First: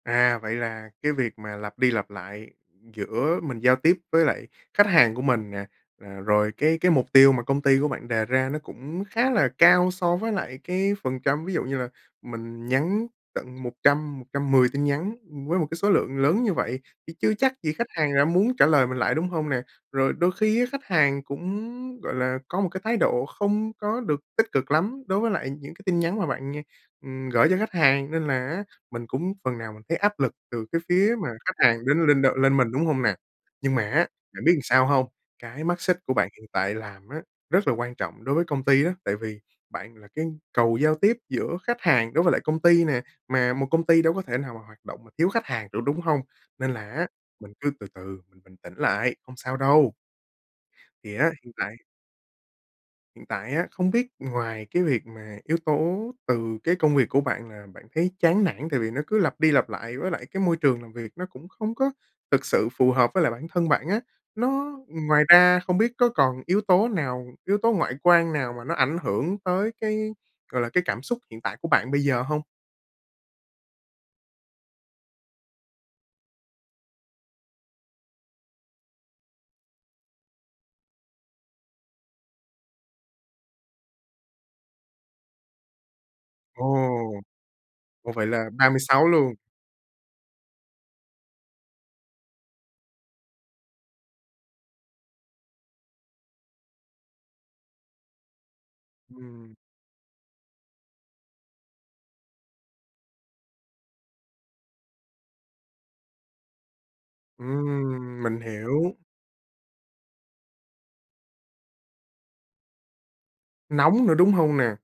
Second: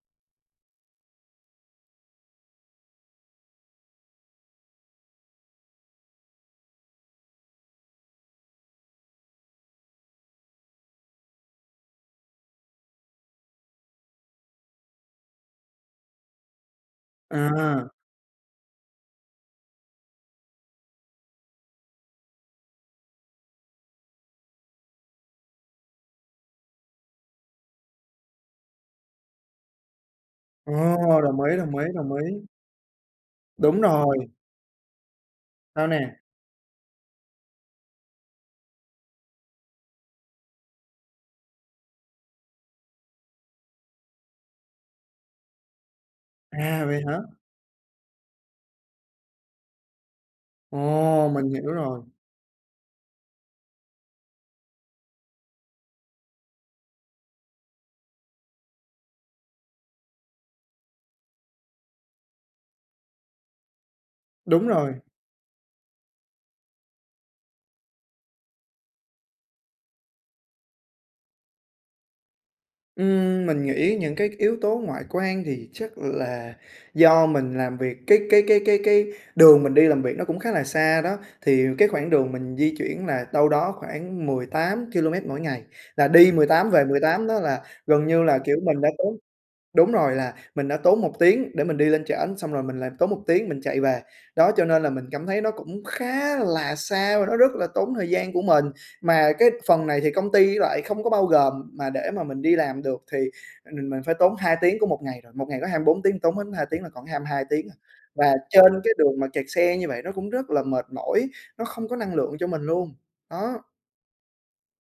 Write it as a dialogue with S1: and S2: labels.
S1: À, vậy là cái việc mà lặp đi lặp lại giữa mình giao tiếp với lại khách hàng của mình nè, à, rồi cái cái mục tiêu mà công ty của bạn đề ra nó cũng khá là cao so với lại cái phần trăm. Ví dụ như là mình nhắn tận 100-110 tin nhắn với một cái số lượng lớn như vậy, thì chưa chắc gì khách
S2: À.
S1: hàng đã muốn trả lời mình lại, đúng hông nè? Rồi đôi khi á khách hàng cũng, gọi là, có một cái thái độ không có được tích cực lắm đối với lại những cái tin nhắn mà bạn như ừm, gởi cho khách hàng. Nên là á, mình cũng phần nào mình thấy áp lực từ
S2: Ồ.
S1: cái phía mà
S2: Đồng ý,
S1: khách
S2: đồng ý,
S1: hàng đến
S2: đồng
S1: lên đ
S2: ý!
S1: lên mình, đúng hông nè? Nhưng
S2: Đúng
S1: mà á,
S2: rồi.
S1: bạn biết sao hông? Cái mắt
S2: Sao
S1: xích của
S2: nè?
S1: bạn hiện tại làm á, rất là quan trọng đối với công ty á, tại vì bạn là cái cầu giao tiếp giữa khách hàng đối với lại công ty nè. Mà một công ty đâu có thể nào mà hoạt động mà thiếu khách hàng được, đúng hông? Nên
S2: À,
S1: là
S2: vậy
S1: á,
S2: hả?
S1: mình cứ từ từ, mình bình tĩnh lại, hông sao đâu! Thì
S2: Ồ,
S1: á,
S2: mình
S1: hiện
S2: hiểu
S1: tại
S2: rồi.
S1: hiện tại á, không biết ngoài cái việc mà yếu tố từ cái công việc của bạn là bạn thấy chán nản tại vì nó cứ lặp đi lặp lại, với lại cái môi trường làm việc nó cũng không có thực sự phù hợp với lại bản thân bạn á,
S2: Đúng
S1: nó
S2: rồi.
S1: ngoài ra không biết có còn yếu tố nào yếu tố ngoại quan nào mà nó ảnh hưởng tới cái, gọi là, cái cảm xúc hiện tại của bạn bây giờ hông?
S2: Ừm, mình nghĩ những cái yếu tố ngoại quan thì chắc là do mình làm việc cái cái cái cái cái đường mình đi làm việc nó cũng khá là xa đó, thì cái khoảng đường mình di chuyển là đâu đó khoảng 18 ki-lô-mét mỗi ngày, là đi mười
S1: Ồ.
S2: tám về 18 đó là, gần
S1: Ồ,
S2: như
S1: vậy
S2: là,
S1: là
S2: kiểu,
S1: ba mươi
S2: mình đã
S1: sáu
S2: tốn
S1: luôn!
S2: đúng rồi, là mình đã tốn 1 tiếng để mình đi lên trển, xong rồi mình lại tốn 1 tiếng mình chạy về. Đó, cho nên là mình cảm thấy nó cũng khá là xa và nó rất là tốn thời gian của mình. Mà cái
S1: Ừm.
S2: phần này thì công ty lại không có bao gồm, mà để mà mình đi làm được thì mình mình phải tốn 2 tiếng của một ngày rồi. Một ngày có 24 tiếng tốn hết 2 tiếng là còn có 22 tiếng à!
S1: Ừm,
S2: Và
S1: mình
S2: trên cái
S1: hiểu.
S2: đường mà kẹt xe như vậy nó cũng rất là mệt mỏi, nó không có năng lượng cho mình luôn. Đó!
S1: Nóng nữa, đúng hông nè?